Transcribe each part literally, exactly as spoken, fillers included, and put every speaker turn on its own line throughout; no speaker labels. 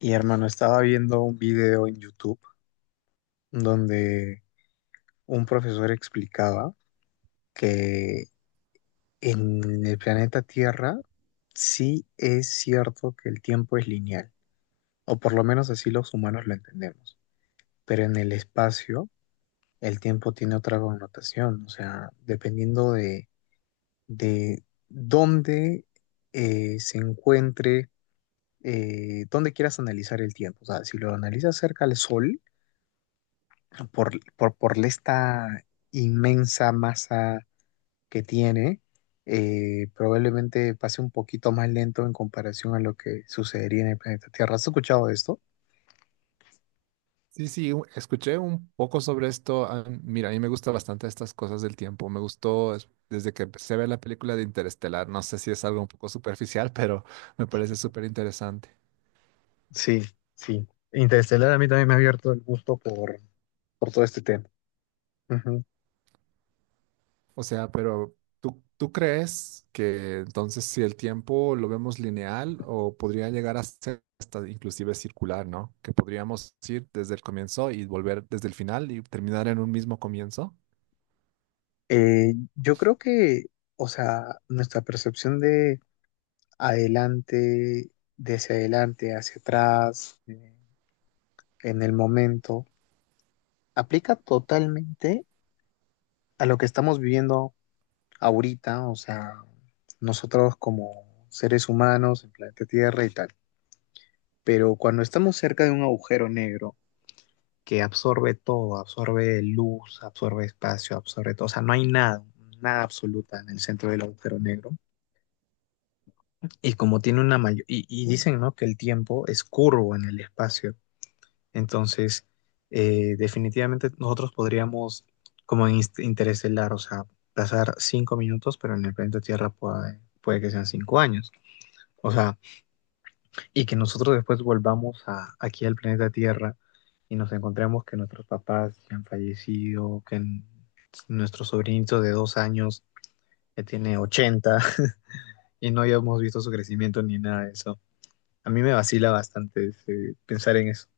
Y hermano, estaba viendo un video en YouTube donde un profesor explicaba que en el planeta Tierra sí es cierto que el tiempo es lineal, o por lo menos así los humanos lo entendemos, pero en el espacio el tiempo tiene otra connotación, o sea, dependiendo de, de dónde eh, se encuentre, eh, dónde quieras analizar el tiempo, o sea, si lo analizas cerca al Sol, por, por, por esta inmensa masa que tiene, eh, probablemente pase un poquito más lento en comparación a lo que sucedería en el planeta Tierra. ¿Has escuchado esto?
Sí, sí, u- escuché un poco sobre esto. ah, Mira, a mí me gusta bastante estas cosas del tiempo. Me gustó es- desde que empecé a ver la película de Interestelar. No sé si es algo un poco superficial, pero me parece súper interesante.
Sí, sí. Interestelar a mí también me ha abierto el gusto por, por todo este tema. Ujú.
O sea, pero ¿tú, tú crees que entonces si el tiempo lo vemos lineal o podría llegar a ser hasta inclusive circular, ¿no? Que podríamos ir desde el comienzo y volver desde el final y terminar en un mismo comienzo.
Eh, yo creo que, o sea, nuestra percepción de adelante, de hacia adelante, hacia atrás, eh, en el momento, aplica totalmente a lo que estamos viviendo ahorita, o sea, nosotros como seres humanos en planeta Tierra y tal. Pero cuando estamos cerca de un agujero negro que absorbe todo, absorbe luz, absorbe espacio, absorbe todo, o sea, no hay nada, nada absoluta en el centro del agujero negro. Y como tiene una mayor, y, y dicen, ¿no? Que el tiempo es curvo en el espacio. Entonces, eh, definitivamente nosotros podríamos, como en inst- interestelar, o sea, pasar cinco minutos, pero en el planeta Tierra puede, puede que sean cinco años. O sea, y que nosotros después volvamos a, aquí al planeta Tierra y nos encontremos que nuestros papás ya han fallecido, que n- nuestro sobrinito de dos años ya tiene ochenta y no hayamos visto su crecimiento ni nada de eso. A mí me vacila bastante ese- pensar en eso.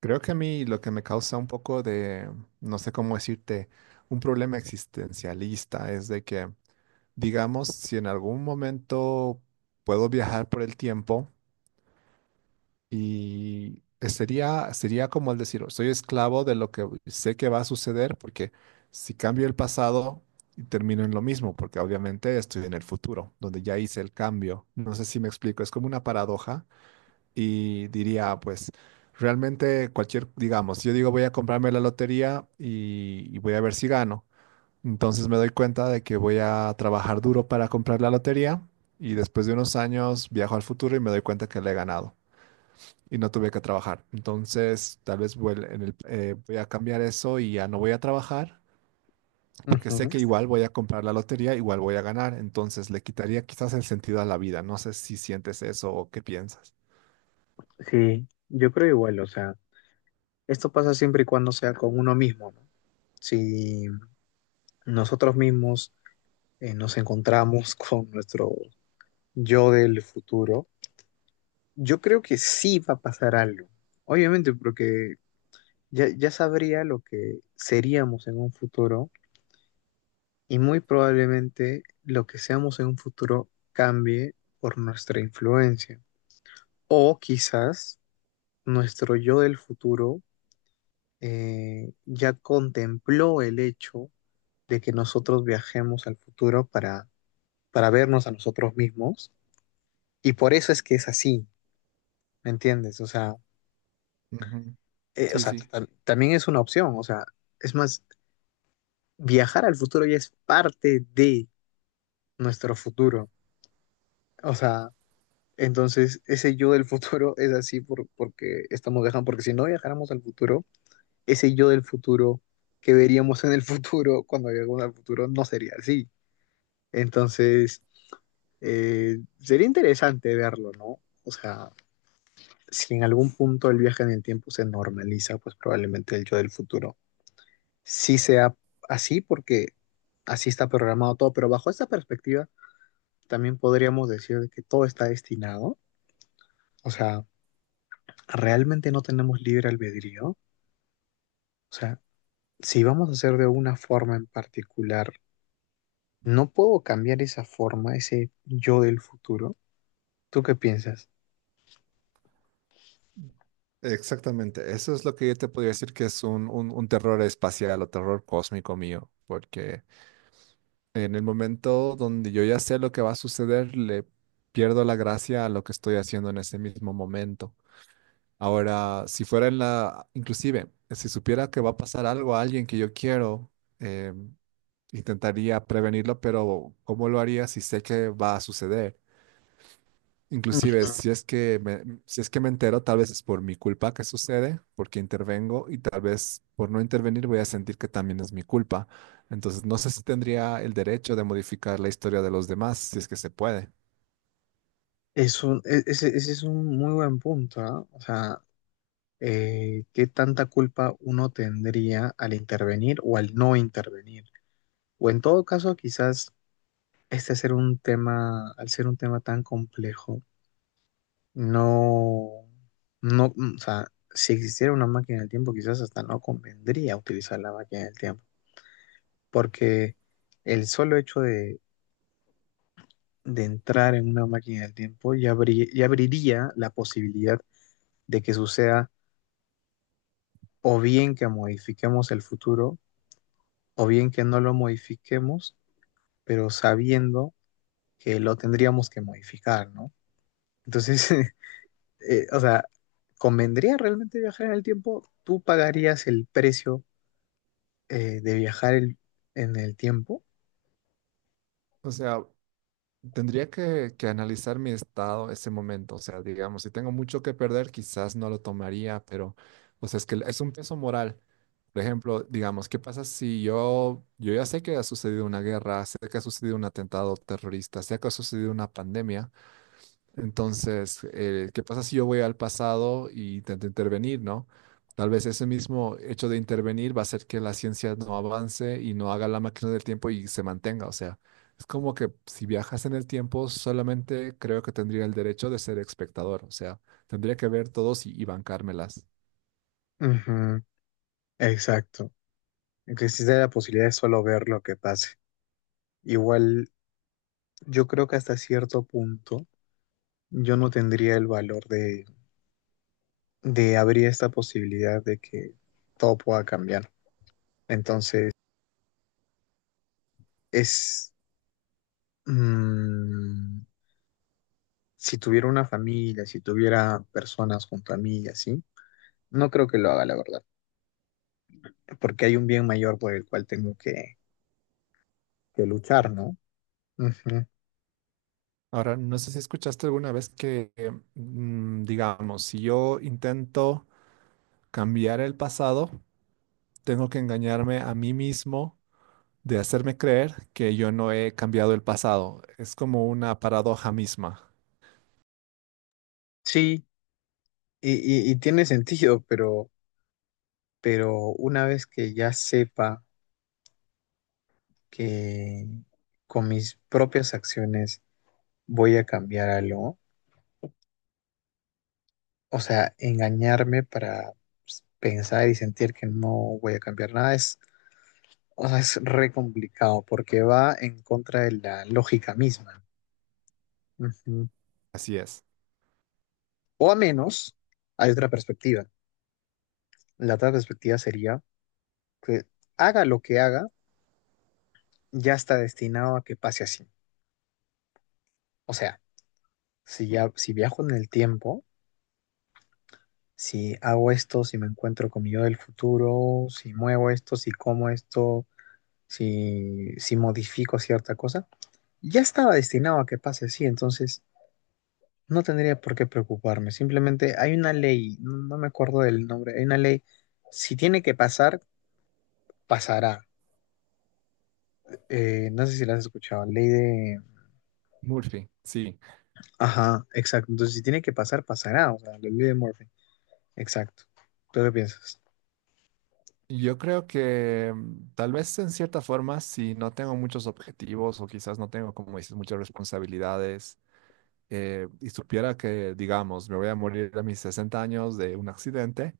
Creo que a mí lo que me causa un poco de, no sé cómo decirte, un problema existencialista es de que, digamos, si en algún momento puedo viajar por el tiempo y sería, sería como el decir, soy esclavo de lo que sé que va a suceder, porque si cambio el pasado, termino en lo mismo, porque obviamente estoy en el futuro, donde ya hice el cambio. No sé si me explico, es como una paradoja y diría, pues realmente cualquier, digamos, si yo digo voy a comprarme la lotería y, y voy a ver si gano. Entonces me doy cuenta de que voy a trabajar duro para comprar la lotería y después de unos años viajo al futuro y me doy cuenta que la he ganado y no tuve que trabajar. Entonces tal vez vuel- en el- eh, voy a cambiar eso y ya no voy a trabajar. Porque
Ujú.
sé que igual voy a comprar la lotería, igual voy a ganar, entonces le quitaría quizás el sentido a la vida. No sé si sientes eso o qué piensas.
Sí, yo creo igual, o sea, esto pasa siempre y cuando sea con uno mismo, ¿no? Si nosotros mismos eh, nos encontramos con nuestro yo del futuro, yo creo que sí va a pasar algo. Obviamente, porque ya, ya sabría lo que seríamos en un futuro y muy probablemente lo que seamos en un futuro cambie por nuestra influencia. O quizás nuestro yo del futuro eh, ya contempló el hecho de que nosotros viajemos al futuro para, para vernos a nosotros mismos y por eso es que es así, ¿me entiendes? O sea,
Ujú.
eh, o
Sí,
sea,
sí.
tam- también es una opción, o sea, es más, viajar al futuro ya es parte de nuestro futuro. O sea, entonces ese yo del futuro es así por, porque estamos viajando, porque si no viajáramos al futuro, ese yo del futuro que veríamos en el futuro cuando lleguemos al futuro no sería así. Entonces, eh, sería interesante verlo, ¿no? O sea, si en algún punto el viaje en el tiempo se normaliza, pues probablemente el yo del futuro sí sea así porque así está programado todo, pero bajo esta perspectiva también podríamos decir de que todo está destinado. O sea, realmente no tenemos libre albedrío. O sea, si vamos a hacer de una forma en particular, no puedo cambiar esa forma, ese yo del futuro. ¿Tú qué piensas?
Exactamente, eso es lo que yo te podría decir que es un, un- un terror espacial o terror cósmico mío, porque en el momento donde yo ya sé lo que va a suceder, le pierdo la gracia a lo que estoy haciendo en ese mismo momento. Ahora, si fuera en la, inclusive, si supiera que va a pasar algo a alguien que yo quiero, eh, intentaría prevenirlo, pero ¿cómo lo haría si sé que va a suceder? Inclusive,
Ujú.
si es que me, si es que me entero, tal vez es por mi culpa que sucede, porque intervengo y tal vez por no intervenir voy a sentir que también es mi culpa. Entonces, no sé si tendría el derecho de modificar la historia de los demás, si es que se puede.
Es un, e- ese, ese es un muy buen punto, ¿ah? O sea, eh, ¿qué tanta culpa uno tendría al intervenir o al no intervenir? O en todo caso, quizás este ser un tema, al ser un tema tan complejo, no, no, mm, o sea, si existiera una máquina del tiempo, quizás hasta no convendría utilizar la máquina del tiempo, porque el solo hecho de, de entrar en una máquina del tiempo ya, abri- ya abriría la posibilidad de que suceda o bien que modifiquemos el futuro, o bien que no lo modifiquemos, pero sabiendo que lo tendríamos que modificar, ¿no? Entonces, eh, o sea, ¿convendría realmente viajar en el tiempo? ¿Tú pagarías el precio? eh, de viajar el- en el tiempo.
O sea, Tendría que, que analizar mi estado ese momento, o sea, digamos, si tengo mucho que perder, quizás no lo tomaría, pero, o sea, es que es un peso moral. Por ejemplo, digamos, ¿qué pasa si yo, yo ya sé que ha sucedido una guerra, sé que ha sucedido un atentado terrorista, sé que ha sucedido una pandemia? Entonces, eh, ¿qué pasa si yo voy al pasado y intento intervenir, ¿no? Tal vez ese mismo hecho de intervenir va a hacer que la ciencia no avance y no haga la máquina del tiempo y se mantenga. O sea, es como que si viajas en el tiempo, solamente creo que tendría el derecho de ser espectador. O sea, tendría que ver todos y, y bancármelas.
Ujú, exacto. Existe la posibilidad de solo ver lo que pase. Igual, yo creo que hasta cierto punto yo no tendría el valor de, de abrir esta posibilidad de que todo pueda cambiar. Entonces, es... mm, si tuviera una familia, si tuviera personas junto a mí y así, no creo que lo haga, la verdad. Porque hay un bien mayor por el cual tengo que, que luchar, ¿no? Ujú.
Ahora, no sé si escuchaste alguna vez que, eh, mm, digamos, si yo intento cambiar el pasado, tengo que engañarme a mí mismo de hacerme creer que yo no he cambiado el pasado. Es como una paradoja misma.
Sí, Y, y- y tiene sentido, pero, pero una vez que ya sepa que con mis propias acciones voy a cambiar algo, o sea, engañarme para, pues, pensar y sentir que no voy a cambiar nada es, o sea, es re complicado porque va en contra de la lógica misma. Ujú.
Así es.
O a menos, hay otra perspectiva. La otra perspectiva sería que haga lo que haga, ya está destinado a que pase así. O sea, Si ya, si viajo en el tiempo, si hago esto, si me encuentro con mi yo del futuro, si muevo esto, si como esto, si, si modifico cierta cosa, ya estaba destinado a que pase así, entonces no tendría por qué preocuparme. Simplemente hay una ley, no, no me acuerdo del nombre, hay una ley, si tiene que pasar, pasará. Eh, no sé si la has escuchado, ley de...
Murphy, sí.
Ajá, exacto. Entonces, si tiene que pasar, pasará, o sea, la ley de Murphy. Exacto. ¿Tú qué piensas?
Yo creo que mm, tal vez en cierta forma, si no tengo muchos objetivos o quizás no tengo, como dices, muchas responsabilidades eh, y supiera que, digamos, me voy a morir a mis sesenta años de un accidente,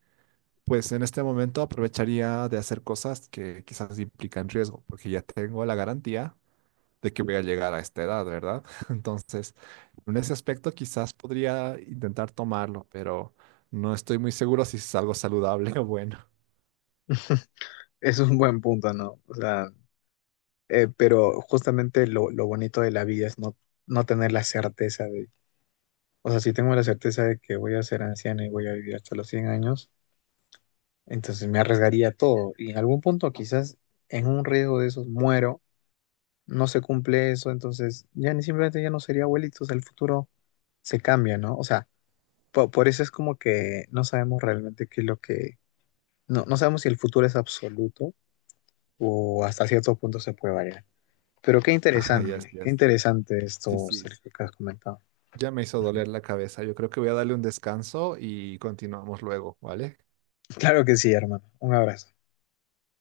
pues en este momento aprovecharía de hacer cosas que quizás implican riesgo, porque ya tengo la garantía de que voy a llegar a esta edad, ¿verdad? Entonces, en ese aspecto quizás podría intentar tomarlo, pero no estoy muy seguro si es algo saludable o bueno.
Eso es un buen punto, ¿no? O sea, eh, pero justamente lo, lo bonito de la vida es no, no tener la certeza de, o sea, si tengo la certeza de que voy a ser anciano y voy a vivir hasta los cien años, entonces me arriesgaría todo. Y en algún punto quizás en un riesgo de esos muero, no se cumple eso, entonces ya ni simplemente ya no sería abuelito, o sea, el futuro se cambia, ¿no? O sea, po- por eso es como que no sabemos realmente qué es lo que, no, no sabemos si el futuro es absoluto o hasta cierto punto se puede variar. Pero qué
Ajá, yes,
interesante, qué
yes.
interesante
Sí,
esto,
sí.
Sergio, que has comentado.
Ya me hizo doler la cabeza. Yo creo que voy a darle un descanso y continuamos luego, ¿vale?
Claro que sí, hermano. Un abrazo.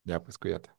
Ya, pues cuídate.